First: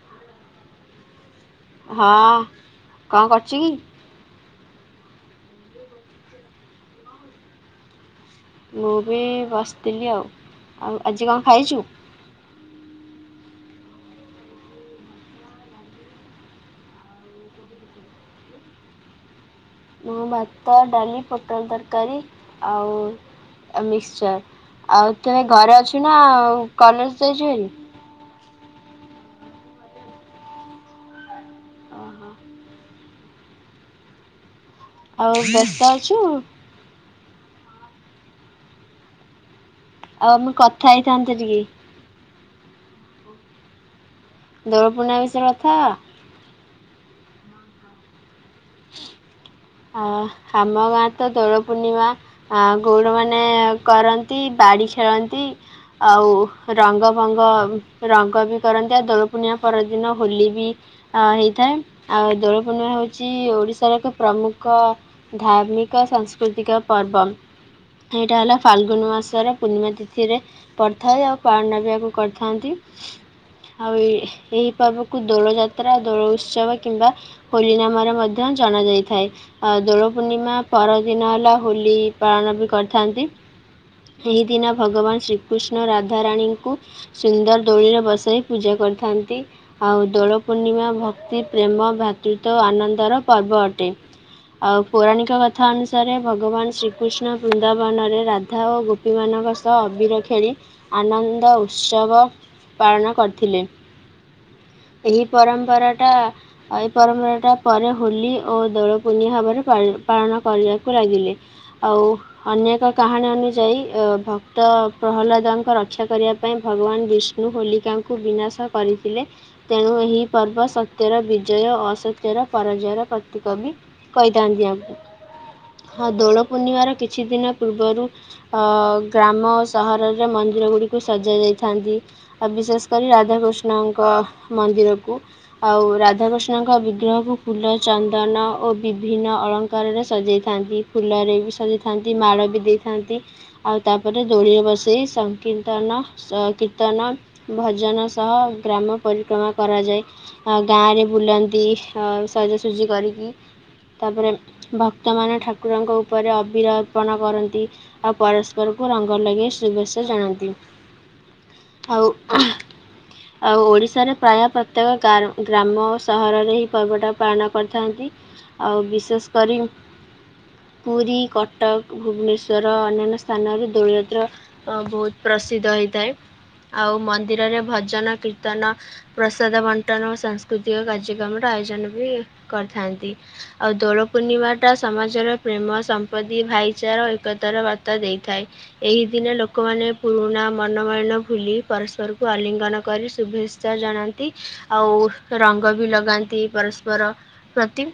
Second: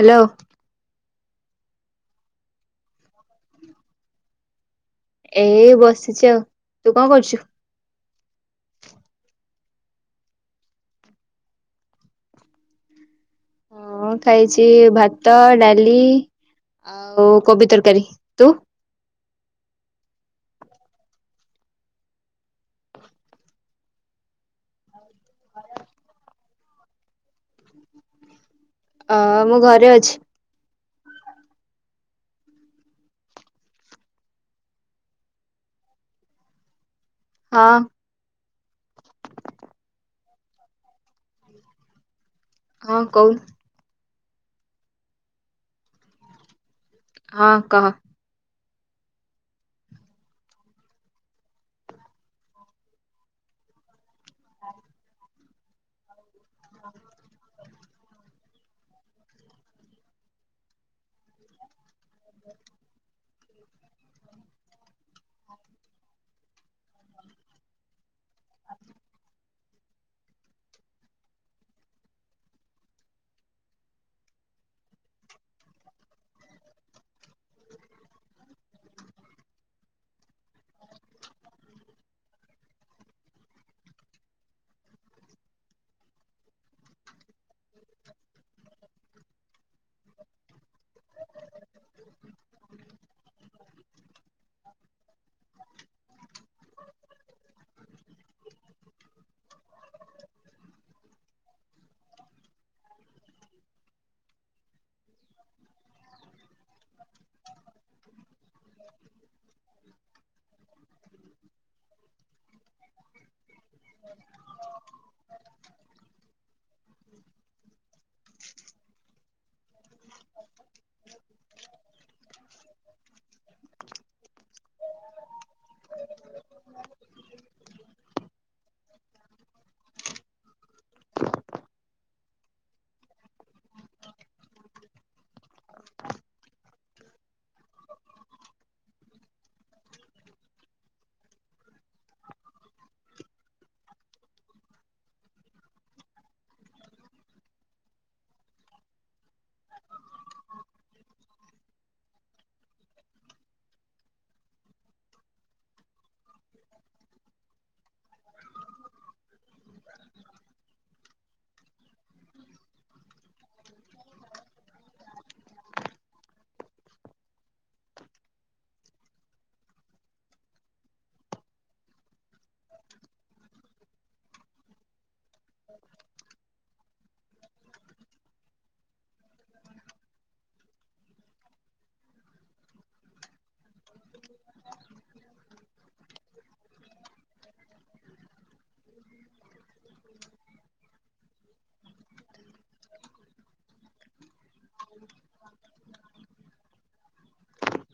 Hello. ହଁ କଁ କରୁଚି କି? ଏଇ ବସିଚି ଆଉ ତୁ କଁ କରୁଚୁ? ମୁଁ ବି ବସିଥିଲି ଆଉ, ଆଉ ଆଜି କଁ ଖାଇଛୁ? ମୁଁ ଖାଇଛି ଭାତ, ଡାଲି ଆଉ କୋବି ତରକାରୀ, ତୁ? ମୁଁ ଭାତ ଡାଲି ପୋଟଳ ତରକାରୀ ଆଉ ଆ ମିକ୍ସଚର ଆଉ ତୁ ଘରେ ଅଛୁ ନା କଲେଜ୍ ଯାଇଛୁ ହାରି? ଅ ମୁଁ ଘରେ ଅଛି। ଓହୋ। ଆଉ ବ୍ୟସ୍ତ ଅଛୁ। ହଁ। ଆଉ ଆମେ କଥା ହେଇଥାନ୍ତେ ଟିକେ। ହଁ କହୁ ଦୋଳ ପୂର୍ଣ୍ଣିମା ବିଷୟରେ କଥା ହବା? ହଁ କହ। ଅ ଆମ ଗାଁ ରେ ତ ଦୋଳ ପୂର୍ଣ୍ଣିମା ଆ ଗୌଡ଼ ମାନେ କରନ୍ତି, ବାଡି ଖେଳନ୍ତି ଆଉ ରଙ୍ଗ, ଫଙ୍ଗ ରଙ୍ଗ ବି କରନ୍ତି ଆଉ ଦୋଳପୂର୍ଣ୍ଣିମା ପରଦିନ ହୋଲି ବି ହେଇଥାଏ, ଆଉ ଦୋଳପୂର୍ଣ୍ଣିମା ହେଉଛି ଚି ଓଡ଼ିଶାର ଏକ ପ୍ରମୁଖ ଧାର୍ମିକ ସାଂସ୍କୃତିକ ପର୍ବ। ଏଇଟା ହେଲା ଫାଲଗୁନ ମାସରେ ପୂର୍ଣ୍ଣିମା ତିଥିରେ ପଡଥାଏ, ଆଉ ପାଳନ ବି ଆକୁ କରିଥାନ୍ତି। ଆଉ ଏ ଏହି ପର୍ବକୁ ଦୋଳ ଯାତ୍ରା ଦୋଳ ଉତ୍ସବ କିମ୍ବା ହୋଲି ନାମରେ ପଦା ଜଣାଯାଇଥାଏ। ଆ ଦୋଳ ପୂର୍ଣ୍ଣିମା ପରଦିନ ହେଲା ହୋଲି ପାଳନ ବି କରିଥାନ୍ତି। ଏହିଦିନ ଭଗବାନ ଶ୍ରୀକୃଷ୍ଣ ରାଧାରାଣୀଙ୍କୁ ସୁନ୍ଦର ଦୋଳିରେ ବସାଇ ପୂଜା କରିଥାନ୍ତି। ଆଉ ଦୋଳ ପୂର୍ଣ୍ଣିମା ଭକ୍ତି ପ୍ରେମ ଭ୍ରାତୃତ୍ୱ ଓ ଆନନ୍ଦର ପର୍ବ ଅଟେ। ଆଉ ପୌରାଣିକ କଥା ଅନୁସାରେ ଭଗବାନ ଶ୍ରୀକୃଷ୍ଣ ବୃନ୍ଦାବନରେ ରାଧା ଓ ଗୁ ଗୋପି ମାନଙ୍କ ସହ ଅବିର ଖେଳି ଆନନ୍ଦ ଉତ୍ସବ ପାଳନ କରିଥିଲେ। ଏହି ପରମ୍ପରାଟା ଏଇ ପରମ୍ପରାଟା ପରେ ହୋଲି ଓ ଦୋଳ ପୂର୍ଣ୍ଣି ଭାବରେ ପାଳନ କରିବାକୁ ଲାଗିଲେ। ଆଉ ଅନ୍ୟ ଏକ କାହାଣୀ ଅନୁଯାୟୀ ଅ ଭକ୍ତ ପ୍ରହ୍ଲାଦଙ୍କ ର ରକ୍ଷା କରିବା ପାଇଁ ଭଗବାନ ବିଷ୍ଣୁ ହୋଲିକାଙ୍କୁ ବିନାଶ କରିଥିଲେ। ତେଣୁ ଏହି ପର୍ବ ସତ୍ୟର ବିଜୟ ଅସତ ଜର ପରାଜୟର ପ୍ରତୀକ ବି କହିଥାନ୍ତି ଆମକୁ ହଁ ଦୋଳ ପୂର୍ଣ୍ଣିମାର କିଛି ଦିନ ପୂର୍ବରୁ ହ ଗ୍ରାମ ସହରରେ ମନ୍ଦିର ଗୁଡ଼ିକୁ ସଜା ଯାଇଥାନ୍ତି। ଆଉ ବିଶେଷ କରି ରାଧାକୃଷ୍ଣଙ୍କ ମନ୍ଦିରକୁ ଆଉ ରାଧାକୃଷ୍ଣଙ୍କ ବି ଗ୍ରହକୁ ଫୁଲ ଚନ୍ଦନ ଓ ବିଭିନ୍ନ ଅଳଙ୍କାରରେ ସଜେଇଥାନ୍ତି ଫୁଲରେ ବି ସଜେଇ ଥାନ୍ତି ମାଳ ବି ଦେଇଥାନ୍ତି। ଆଉ ତାପରେ ଦୋଳିରେ ବସେଇ ସଂକୀର୍ତନ କୀର୍ତ୍ତନ ଭଜନ ସହ ଗ୍ରାମ ପରିକ୍ରମା କରାଯାଏ ଗାଁରେ ବୁଲନ୍ତି। ଅ ସଜାସଜି କରିକି ତାପରେ ଭକ୍ତମାନେ ଠାକୁରଙ୍କ ଉପରେ ଅବିର ଅର୍ପଣ କରନ୍ତି। ଆଉ ପରସ୍ପରକୁ ରଙ୍ଗ ଲଗେଇ ଶୁଭେଚ୍ଛା ଜଣାନ୍ତି। ଆଉ ହା। ଆଉ ଓଡ଼ିଶାରେ ପ୍ରାୟ ପ୍ରତ୍ୟେକ ଗ୍ରାମ ଓ ସହରରେ ପର୍ବଟା ପାଳନ କରିଥାନ୍ତି ଆଉ ବିଶେଷ କରି ପୁରୀ କଟକ ଭୁବନେଶ୍ଵର ଅନ୍ୟାନ୍ୟ ସ୍ଥାନରେ ଦୋଳଯାତ୍ରା ବହୁତ ପ୍ରସିଦ୍ଧ ହୋଇଥାଏ ଆଉ ମନ୍ଦିରରେ ଭଜନ କୀର୍ତ୍ତି ତ ପ୍ରସାଦ ବଣ୍ଟନ ଓ ସାଂସ୍କୃତିକ କାର୍ଯ୍ୟକ୍ରମ ଆୟୋଜନ ବି କରିଥାନ୍ତି ଆଉ ଦୋଳ ପୂର୍ଣ୍ଣିମା ଟା ସମାଜର ପ୍ରେମ ସ ପଦି ଭାଇଚାରା ଏକତାର ବାର୍ତ୍ତା ଦେଇଥାଏ। ଏହି ଦିନେ ଲୋକମାନେ ପୁରୁଣା ମନମୟନ ଭୁଲି ପରସ୍ପରକୁ ଆଲିଙ୍ଗନ କରି ଶୁଭେଚ୍ଛା ଚ ଜଣାନ୍ତି ଆଉ ରଙ୍ଗ ବି ଲଗାନ୍ତି ପରସ୍ପର ପ୍ରତି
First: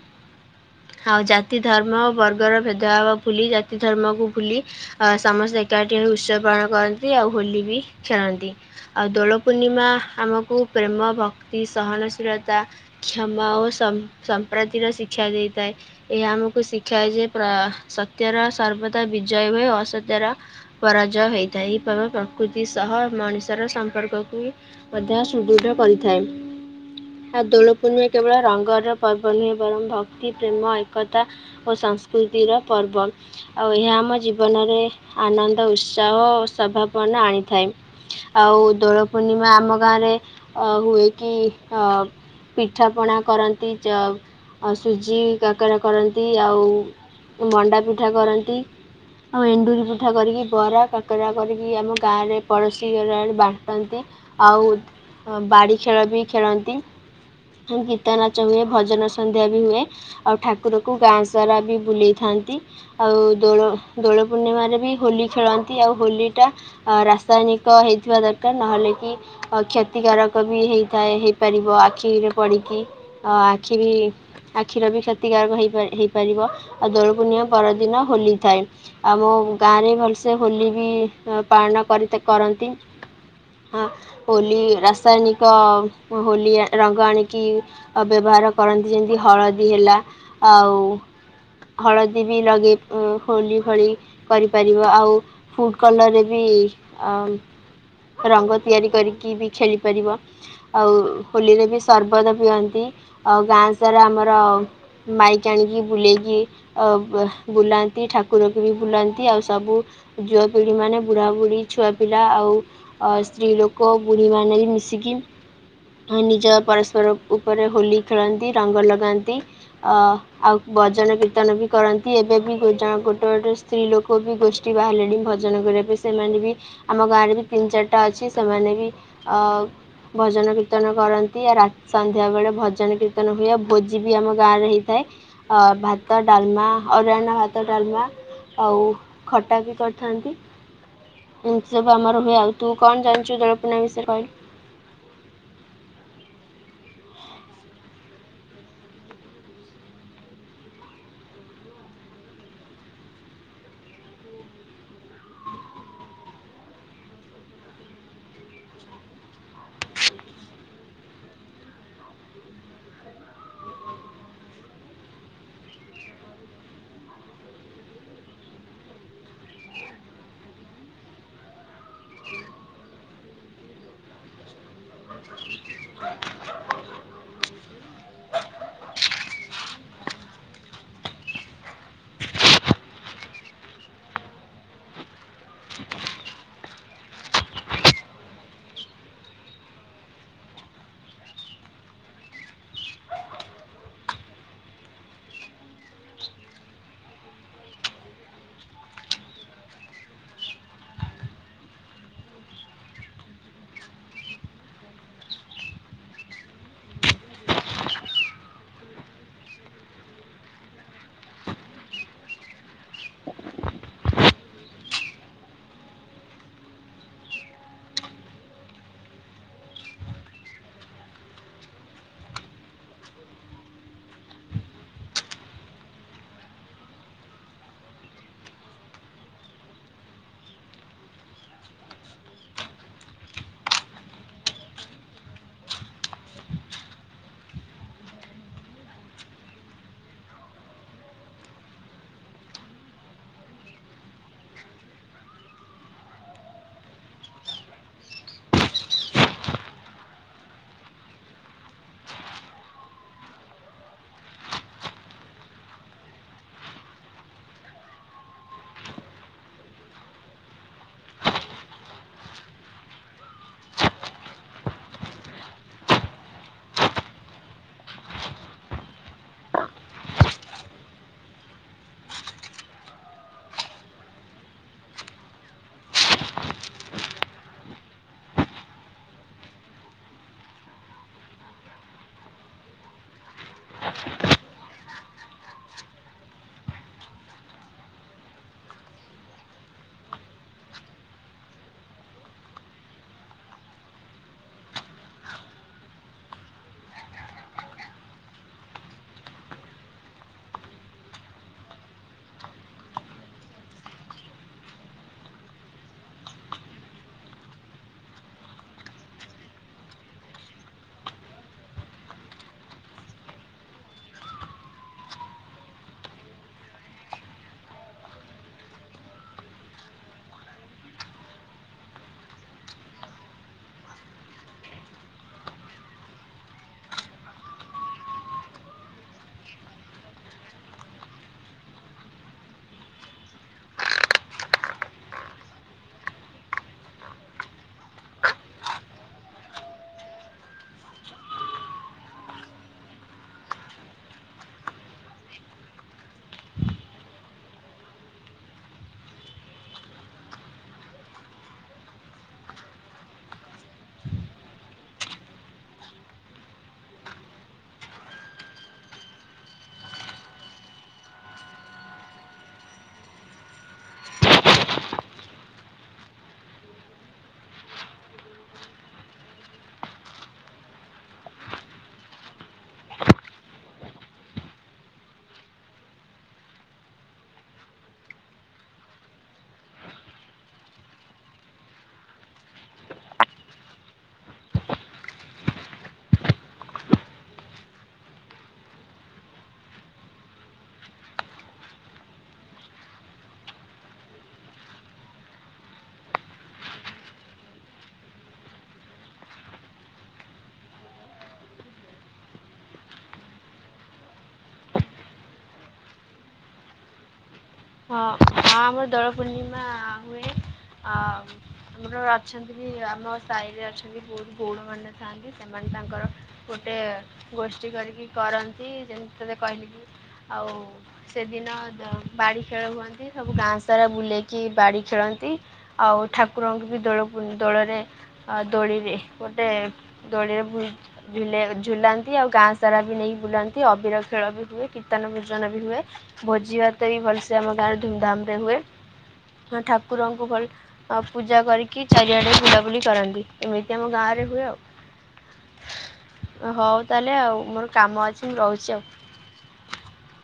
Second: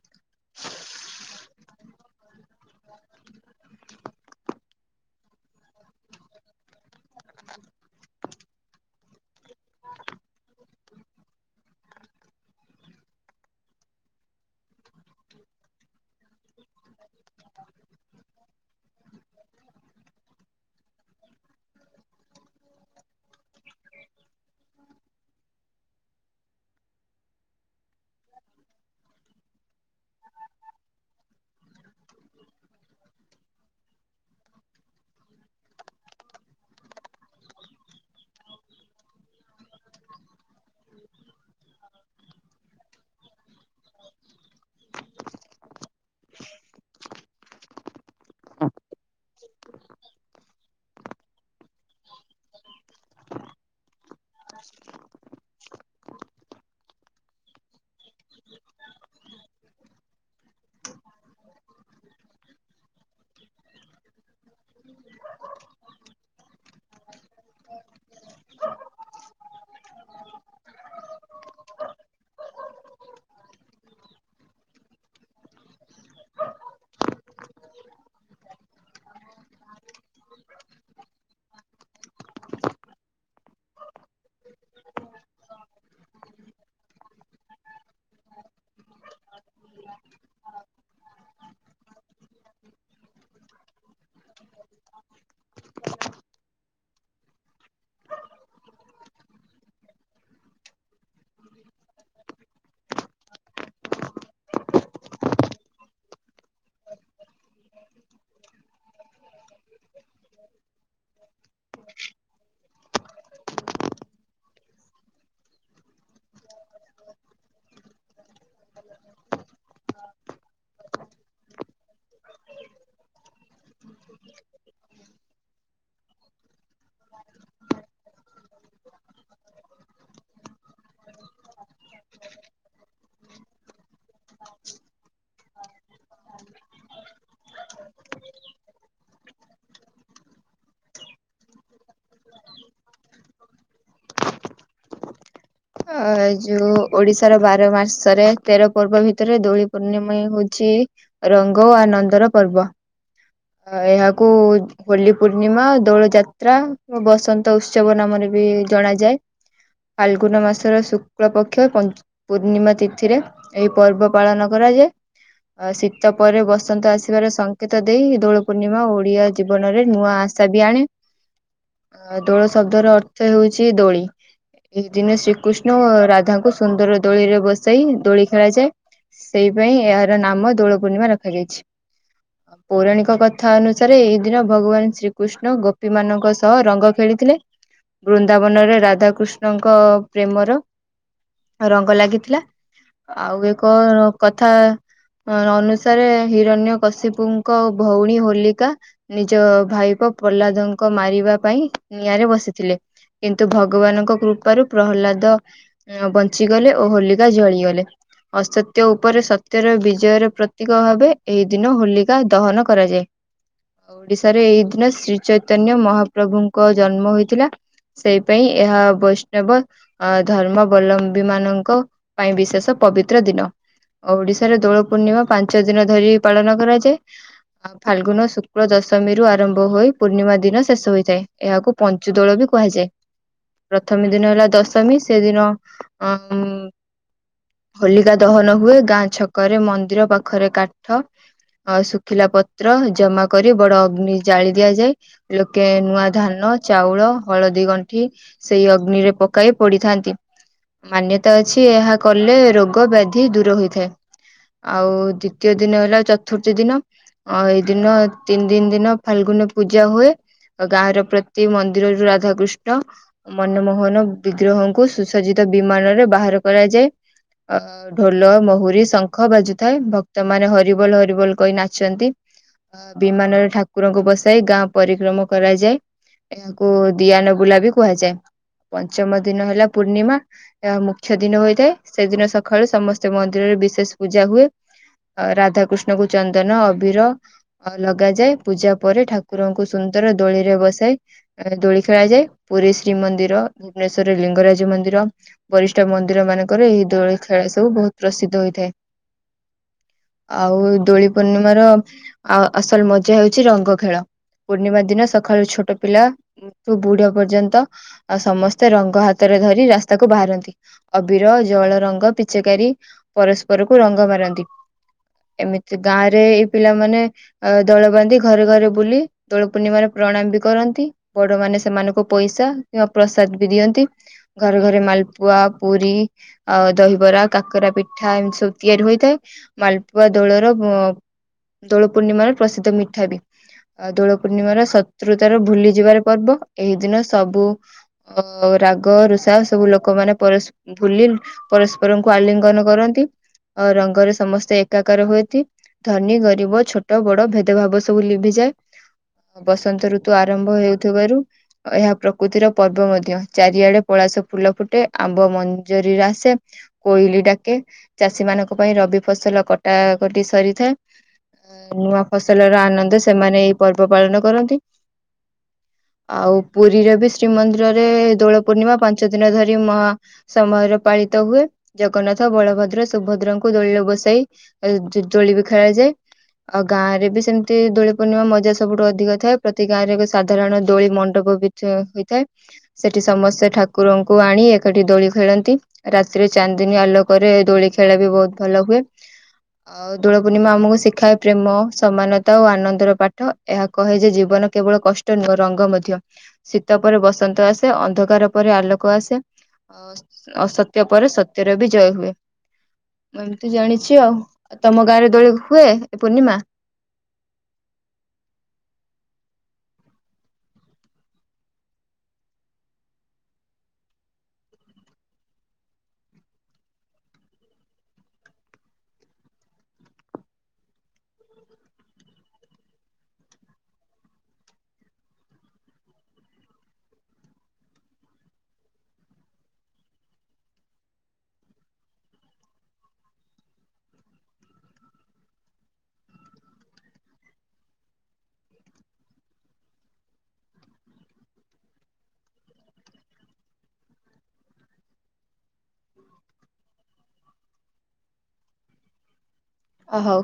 ଆଉ ଜାତି ଧର୍ମ ବର୍ଗର ଭେଦଭାବ ଭୁଲି ଜାତି ଧର୍ମକୁ ଭୁଲି ଅ ସମସ୍ତେ ଏକାଠି ହେ ଉତ୍ସବ ପାଳନ କରନ୍ତି ଆଉ ହୋଲି ବି ଖେଳନ୍ତି। ଆଉ ଦୋଳ ପୂର୍ଣ୍ଣିମା ଆମକୁ ପ୍ରେମ ଭକ୍ତି ସହନଶୀଳତା କ୍ଷମା ଓ ସମ୍ପ୍ରତିର ଶିକ୍ଷା ଦେଇଥାଏ। ଏହା ଆମକୁ ଶିକ୍ଷା ଯେ ସତ୍ୟର ସର୍ବଦା ବିଜୟ ହୁଏ ଅସତ୍ୟର ପରାଜୟ ହେଇଥାଏ ପ୍ରକୃତି ସହ ମଣିଷର ସମ୍ପର୍କକୁ ବି ମଧ୍ୟ ସୁଦୃଢ କରିଥାଏ ଆ ଦୋଳ କୁଣେଁ କେବଳ ରଙ୍ଗର ପର୍ବ ନୁହେଁ ବରଂ ଭକ୍ତି ପ୍ରେମ ଏକତା ଓ ସଂସ୍କୃତିର ପର୍ବ। ଆଉ ଏହା ଆମ ଜୀବନରେ ଆନନ୍ଦ, ଉତ୍ସାହ, ସ୍ୱଭାବନା ଆଣିଥାଏ। ଆଉ ଦୋଳ ପୂର୍ଣ୍ଣିମା ଆମ ଗାଁରେ ଅ ହୁଏ କି ଅ ପିଠାପଣା କରନ୍ତି, ଚ ଆଉ ସୁଜି କାକରା କରନ୍ତି ଆଉ ମଣ୍ଡା ପିଠା କରନ୍ତି। ଆଉ ଏଣ୍ଡୁରି ପିଠା କରିକି ବରା କାକେରା କରିକି ଆମ ଗାଁରେ ପଡ଼ୋଶୀ ଘର ଆଡେ ବାଣ୍ଟନ୍ତି। ଆଉ ବାଡ଼ି ଖେଳ ବି ଖେଳନ୍ତି। ଆ ଗୀତ ନାଚ ହୁଏ, ଭଜନ ସନ୍ଧ୍ୟା ବି ହୁଏ। ଆଉ ଠାକୁରକୁ ଗାଁ ସାରା ବି ବୁଲେଇଥାନ୍ତି। ଆଉ ଦୋଳ ଦୋଳ ପୂର୍ଣ୍ଣିମାରେ ବି ହୋଲି ଖେଳନ୍ତି, ଆଉ ହୋଲି ଟା ଅ ରାସାୟନିକ ହେଇଥିବା ଦରକାର ନହେଲେ କି ଆଉ କ୍ଷତିକାରକ ବି ହେଇଥାଏ ହେଇପାରିବ ଆଖିରେ ପଡିକି ଅ ଆଖି ବି ଆଖିର ବି କ୍ଷତିକାରକ ହେଇ ହେଇପାରିବ, ଆଉ ଦୋଳ ପୂର୍ଣ୍ଣିମା ପରଦିନ ହୋଲି ଥାଏ। ଆମ ଗାଁ ରେ ଭଲସେ ହୋଲି ବି ପାଳନ କରିତେ କରନ୍ତି। ହଁ ହୋଲି ରାସାୟନିକ ହୋଲି ରଙ୍ଗ ଆଣି କି ବ୍ୟବହାର କରନ୍ତି ଯେମିତି ହଳଦୀ ହେଲା ଆଉ ହଳଦୀ ବି ଲଗେଇ ହୋଲି ଭଳି କରିପାରିବ, ଆଉ ଫୁଡ୍ କଲର୍ ରେ ବି ଆ ରଙ୍ଗ ତିଆରି କରିକି ବି ଖେଳିପାରିବ, ଆଉ ହୋଲିରେ ବି ସର୍ବତ ପିଅନ୍ତି ଆଉ ଗାଁ ସାରା ଆମର ମାଇକ୍ ଆଣିକି ବୁଲେଇକି ଅ ବୁଲାନ୍ତି ଠାକୁରକୁ ବି ବୁଲାନ୍ତି ଆଉ ସବୁ ଯୁଅପିଢି ମାନେ ବୁଢାବୁଢ଼ୀ ଛୁଆ ପିଲା ଆଉ ଅ ସ୍ତ୍ରୀ ଲୋକ ବୁଢ଼ୀ ମାନେ ବି ମିଶିକି ନିଜ ପରସ୍ପର ଉପରେ ହୋଲି ଖେଳନ୍ତି, ରଙ୍ଗ ଲଗାନ୍ତି। ଅ ଆଉ ବଜନ କୀର୍ତ୍ତନ ବି କରନ୍ତି ଏବେ ବି ଜଣ ଗୋଟେ ଗୋଟେ ସ୍ତ୍ରୀ ଲୋକ ବି ଗୋଷ୍ଠୀ ବାହାରିଲେଣି ଭଜନ କରିବା ପାଇଁ ସେମାନେ ବି ଆମ ଗାଁରେ ବି ତିନି ଚାରିଟା ଅଛି ସେମାନେ ବି ଅ ଭଜନ କୀର୍ତ୍ତନ କରନ୍ତି। ରାତି ସନ୍ଧ୍ୟାବେଳେ ଭଜନ କୀର୍ତ୍ତନ ହୁଏ ଆଉ ଭୋଜି ବି ଆମ ଗାଁ ରେ ହେଇଥାଏ। ଅ ଭାତ, ଡାଲମା ଅରୁଆନ୍ନ ଭାତ, ଡାଲମା ଆଉ ଖଟା ବି କରିଥାନ୍ତି। ଏମିତି ସବୁ ଆମର ହୁଏ, ଆଉ ତୁ କଣ ଜାଣିଛୁ ଦୋଳପୂର୍ଣ୍ଣିମା ବିଷୟରେ କହିଲୁ? ଅ ଯୋଉ ଓଡିଶାର ବାର ମାସରେ ତେର ପର୍ବ ଭିତରେ ଦୋଳି ପୂର୍ଣ୍ଣିମିହଉଚି ରଙ୍ଗ ଓ ଆନନ୍ଦର ପର୍ବ। ଆ ଏହାକୁ ହୋଲି ପୂର୍ଣ୍ଣିମା, ଦୋଳ ଯାତ୍ରା, ବସନ୍ତ ଉତ୍ସବ ନାମରେ ବି ଜଣାଯାଏ, ଫାଲଗୁନ ମାସ ର ଶୁକ୍ଳ ପକ୍ଷ ପୂର୍ଣ୍ଣିମା ତିଥିରେ ଏହି ପର୍ବ ପାଳନ କରାଯାଏ। ଅ ଶୀତ ପରେ ବସନ୍ତ ଆସିବାର ସଂଙ୍କେତ ଦେଇ ଦୋଳ ପୂର୍ଣ୍ଣିମା ଓଡିଆ ଜୀବନରେ ନୂଆ ଆସ ସା ବି ଆଣେ। ଆ ଦୋଳ ଶବ୍ଦର ଅର୍ଥ ହେଉଛି ଦୋଳି, ଏ ଦିନେ ଶ୍ରୀ କୃଷ୍ଣ ଓ ରାଧାଙ୍କୁ ସୁନ୍ଦର ଦୋଳିରେ ବସାଇ ଦୋଳି ଖେଳାଯାଏ। ସେଇ ପାଇଁ ଏହାର ନାମ ଦୋଳପୂର୍ଣ୍ଣିମା ରଖାଯାଇଛି। ପୌରାଣିକ କଥା ଅନୁସାରେ ଏହି ଦିନ ଭଗବାନ ଶ୍ରୀକୃଷ୍ଣ ଗୋପୀ ମାନଙ୍କ ସହ ରଙ୍ଗ ଖେଳିଥିଲେ। ବୃନ୍ଦାବନରେ ରାଧାକୃଷ୍ଣଙ୍କ ପ୍ରେମର ରଙ୍ଗ ଲାଗିଥିଲା, ଆଉ ଏକ କଥା ଅ ଅନୁସାରେ ହିରଣ୍ୟ କଶ୍ୟପଙ୍କ ଭଉଣୀ ହୋଲିକା ନିଜ ଭାଇପ ପ୍ରହ୍ଲାଦଙ୍କ ମାରିବା ପାଇଁ ନିଆଁରେ ବସିଥିଲେ। କିନ୍ତୁ ଭଗବାନଙ୍କ କୃପାରୁ ପ୍ରହ୍ଲାଦ ଅ ବଞ୍ଚିଗଲେ ଓ ହୋଲିକା ଜଳିଗଲେ। ଅସତ୍ୟ ଓପରେ ସତ୍ୟର ବିଜୟର ପ୍ରତୀକ ଭାବେ ଏହି ଦିନ ହୋଲିକା ଦହନ କରାଯାଏ। ହ ଓଡ଼ିଶାରେ ଏଇ ଦିନ ଶ୍ରୀ ଚୈତନ୍ୟ ମହାପ୍ରଭୁଙ୍କ ଜନ୍ମ ହୋଇଥିଲା। ସେଇ ପାଇଁ ଏହା ବୈସ୍ ନବ ଅ ଧର୍ମାବଲମ୍ବୀ ମାନଙ୍କ ପାଇଁ ବିଶେଷ ପବିତ୍ର ଦିନ। ଓଡ଼ିଶାରେ ଦୋଳ ପୂର୍ଣ୍ଣିମା ପାଞ୍ଚ ଦିନ ଧରି ପାଳନ କରାଯାଏ। ଆ ଫାଲଗୁନ ଶୁକ୍ଳ ଦଶମୀରୁ ଆରମ୍ଭ ହୋଇ ପୂର୍ଣ୍ଣିମା ଦିନ ଶେଷ ହୋଇଥାଏ ଏହାକୁ ପଞ୍ଚୁ ଦୋଳ ବି କୁହାଯାଏ। ଶମୀ ଦିନ ହେଲା ଦଶମୀ ସେ ଦିନ ଅ ଉ ହୋଲିକା ଦହନ ହୁଏ ଗାଁ ଛକରେ ମନ୍ଦିର ପାଖରେ କାଠ ଅ ଶୁଖିଲା ପତ୍ର ଜମା କରି ବଡ଼ ଅଗ୍ନି ଜାଳି ଦିଆଯାଏ। ଲୋକେ ନୂଆ ଧାନ ଚାଉଳ ହଳଦୀ ଗଣ୍ଠି ସେଇ ଅଗ୍ନିରେ ପକାଇ ପୋଡ଼ିଥାନ୍ତି। ମାନ୍ୟତା ଅଛି ଏହା କଲେ ରୋଗ ବ୍ୟାଧି ଦୂର ହୋଇଥାଏ। ଆଉ ଦ୍ଵିତୀୟ ଦିନ ହେଲା ଛତୁର୍ଥୀ ଦିନ। ଅ ଏଇ ଦିନ ତିନି ଦିନି ଦିନ ଫାଲଗୁନି ପୂଜା ହୁଏ। ଅ ଗାଁ ର ପ୍ରତି ମନ୍ଦିରରୁ ରାଧାକୃଷ୍ଣ ମନମୋହନ ବିଗ୍ରହଙ୍କୁ ସୁସଜିତ ବିମାନରେ ବାହାର କରାଯାଏ ଅ ଢ଼ୋଲ ମୋହୁରି ଶଙ୍ଖ ବାଜୁଥାଏ ଭକ୍ତ ମାନ ହରିବୋଲ ହରିବୋଲ କହି ନାଚନ୍ତି। ଅ ବିମାନରେ ଠାକୁରଙ୍କୁ ବସାଇ ଗାଁ ପରିକ୍ରମ କରାଯାଏ। ଏହାକୁ ଦିଆନ ବୁଲା ବି କୁହାଯାଏ ପଞ୍ଚମ ଦିନ ହେଲା ପୂର୍ଣ୍ଣିମା। ଏହା ମୁଖ୍ୟ ଦିନ ହୋଇଥାଏ ସେଦିନ ସଖାଳୁ ସମସ୍ତେ ମନ୍ଦିରରେ ବିଶେଷ ପୂଜା ହୁଏ। ଅ ରାଧାକୃଷ୍ଣ କୁ ଚନ୍ଦନ ଅବିର ଅ ଲଗାଯାଏ ପୂଜା ପରେ ଠାକୁରଙ୍କୁ ସୁନ୍ଦର ଦୋଳିରେ ବସାଇ ରେ ଦୋଳି ଖେଳାଯାଏ ପୁରୀ ଶ୍ରୀ ମନ୍ଦିର ଭୁବନେଶ୍ୱରେ ଲିଙ୍ଗରାଜ ମନ୍ଦିର ବରିଷ୍ଠ ମନ୍ଦିର ମାନଙ୍କର ଏହି ଦୋଳି ଖେଳ ସବୁ ବହୁତ ପ୍ରସିଦ୍ଧ ହୋଇଥାଏ। ଆଉ ଦୋଳି ପୂର୍ଣ୍ଣିମାର ଆ ଅସଲ ମଜା ହେଉଛି ରଙ୍ଗ ଖେଳ। ପୂର୍ଣ୍ଣିମା ଦିନ ସଖାଳୁ ଛୋଟ ପିଲା ଠୁ ବୁଢ଼ ପର୍ଯ୍ୟନ୍ତ ଆ ସମସ୍ତେ ରଙ୍ଗ ହାତରେ ଧରି ରାସ୍ତାକୁ ବାହାରନ୍ତି। ଅବିର ଜଳ ରଙ୍ଗ ପିଚିକାରୀ ପରସ୍ପରକୁ ରଙ୍ଗ ମାରନ୍ତି। ଏମିତି ଗାଁରେ ଏଇ ପିଲାମାନେ ଆ ଦଳ ବାନ୍ଧି ଘରେ ଘରେ ବୁଲି ଦୋଳ ପୂର୍ଣ୍ଣିମାରେ ପ୍ରଣାମ୍ ବି କରନ୍ତି। ବଡ଼ ମାନେ ସେମାନଙ୍କୁ ପଇସା କିମ୍ବା ପ୍ରସାଦ ବି ଦିଅନ୍ତି। ଘରେ ଘରେ ମାଲପୁଆ ପୁରୀ ଆଉ ଦହିବରା କାକରା ପିଠା ଏମିତି ସବୁ ତିଆରି ହୋଇଥାଏ। ମାଲପୁଆ ଦୋଳର ଅ ଦୋଳ ପୂର୍ଣ୍ଣିମାର ପ୍ରସିଦ୍ଧ ମିଠା ବି। ଅ ଦୋଳ ପୂର୍ଣ୍ଣିମାର ଶତ୍ରୁତାର ଭୁଲି ଯିବାର ପର୍ବ ଏହି ଦିନ ସବୁ ଅ ରାଗ ରୁଷା ସବୁ ଲୋକମାନେ ପରସ୍ ଭୁଲି ପରସ୍ପରଙ୍କୁ ଆଲିଙ୍ଗନ କରନ୍ତି। ଅ ରଙ୍ଗରେ ସମସ୍ତେ ଏକାକାର ହୁଏତି। ଧନୀ ଗରିବ ଛୋଟ ବଡ଼ ଭେଦଭାବ ସବୁ ଲିଭିଯାଏ। ବସନ୍ତ ଋତୁ ଆରମ୍ଭ ହେଉଥିବାରୁ ଏହା ପ୍ର କୃତିର ପର୍ବ ମଧ୍ୟ, ଚାରିଆଡେ ପଳାସ ଫୁଲ ଫୁଟେ ଆମ୍ବ ମଞ୍ଜରୀରେ ଆସେ। କୋଇଲି ଡାକେ ଚାଷୀ ମାନଙ୍କ ପାଇଁ ରବି ଫସଲ କଟାକଟି ସରିଥାଏ। ନୂଆ ଫସଲର ଆନନ୍ଦ ସେମାନେଇ ପର୍ବ ପାଳନ କରନ୍ତି, ଆଉ ପୁରୀରେ ବି ଶ୍ରୀମନ୍ଦିରରେ ଦୋଳ ପୂର୍ଣ୍ଣିମା ପାଞ୍ଚ ଦିନ ଧରି ମ ସମୟରେ ପାଳିତ ହୁଏ, ଜଗନ୍ନାଥ, ବଳଭଦ୍ର, ସୁଭଦ୍ରଙ୍କୁ ଦୋଳିରେ ବସାଇ ଆ ଦୋଳି ବି ଖେଳାଯାଏ। ଆଉ ଗାଁରେ ବି ସେମିତି ଦୋଳି ପୂର୍ଣ୍ଣିମା ମଜା ସବୁଠୁ ଅଧିକ ଥାଏ ପ୍ରତି ଗାଁରେ ଏକ ସାଧାରଣ ଦୋଳି ମଣ୍ଡପ ବି ସେ ହୋଇଥାଏ ସେଠି ସମସ୍ତେ ଠାକୁରଙ୍କୁ ଆଣି ଏକାଠି ଦୋଳି ଖେଳନ୍ତି। ରାତିରେ ଚାନ୍ଦିନୀ ଆଲୋକରେ ଦୋଳି ଖେଳ ବି ବହୁତ ଭଲ ହୁଏ। ଆଉ ଦୋଳ ପୂର୍ଣ୍ଣିମା ଆମକୁ ଶିଖାଏ ପ୍ରେମ, ସମାନତା ଓ ଆନନ୍ଦର ପାଠ ଏହା କହେ ଯେ ଜୀବନ କେବଳ କଷ୍ଟ ନୂଅ ରଙ୍ଗ ମଧ୍ୟ। ଶୀତ ପରେ ବସନ୍ତ ଆସେ, ଅନ୍ଧକାର ପରେ ଆଲୋକ ଆସେ। ଅସତ୍ୟ ପରେ ସତ୍ୟର ବି ଜୟ ହୁଏ। ମୁଁ ଏମତି ଜାଣିଛି ଆଉ ତମ ଗାଁରେ ଦୋଳି ହୁଏ ପୂର୍ଣ୍ଣିମା। ହଁ ହଁ ଆମର ଦୋଳ ପୂର୍ଣ୍ଣିମା ହୁଏ, ଆ ଆମର ଅଛନ୍ତି ବି ଆମ ସାଇରେ ଅଛନ୍ତି ବହୁତ ଗଉଡ ମାନେ ଥାନ୍ତି। ସେମାନେ ତାଙ୍କର ଗୋଟେ ଗୋଷ୍ଠୀ କରିକି କରନ୍ତି, ଯେମିତି ତତେ କହିଲି କି ଆଉ ସେଦିନ ବାଡି ଖେଳ ହୁଅନ୍ତି ସବୁ ଗାଁ ସାରା ବୁଲେଇକି ବାଡ଼ି ଖେଳନ୍ତି। ଆଉ ଠାକୁରଙ୍କୁ ବି ଦୋଳ ପୁ ଦୋଳରେ ଆ ଦୋଳିରେ ଗୋଟେ ଦୋଳିରେ ଝୁଲାଇ ଝୁଲାନ୍ତି ଆଉ ଗାଁ ସାରା ବି ନେଇକି ବୁଲନ୍ତି ଅବିର ଖେଳ ବି ହୁଏ କ୍ରୀତ୍ତନ ଫ୍ରୀତ୍ତନ ବି ହୁଏ। ଭୋଜି ଭାତ ବି ଭଲସେ ଆମ ଗାଁରେ ଧୁମଧାମ ରେ ହୁଏ, ଠାକୁରଙ୍କୁ ଭଲ ଅ ପୂଜା କରିକି ଚାରିଆଡେ ବୁଲାବୁଲି କରନ୍ତି, ଏମିତି ଆମ ଗାଁରେ ହୁଏ ଆଉ। ହଉ ତାହେଲେ ଆଉ ମୋର କାମ ଅଛି ମୁଁ ରହୁଛି ଆଉ। ଅ ହଉ।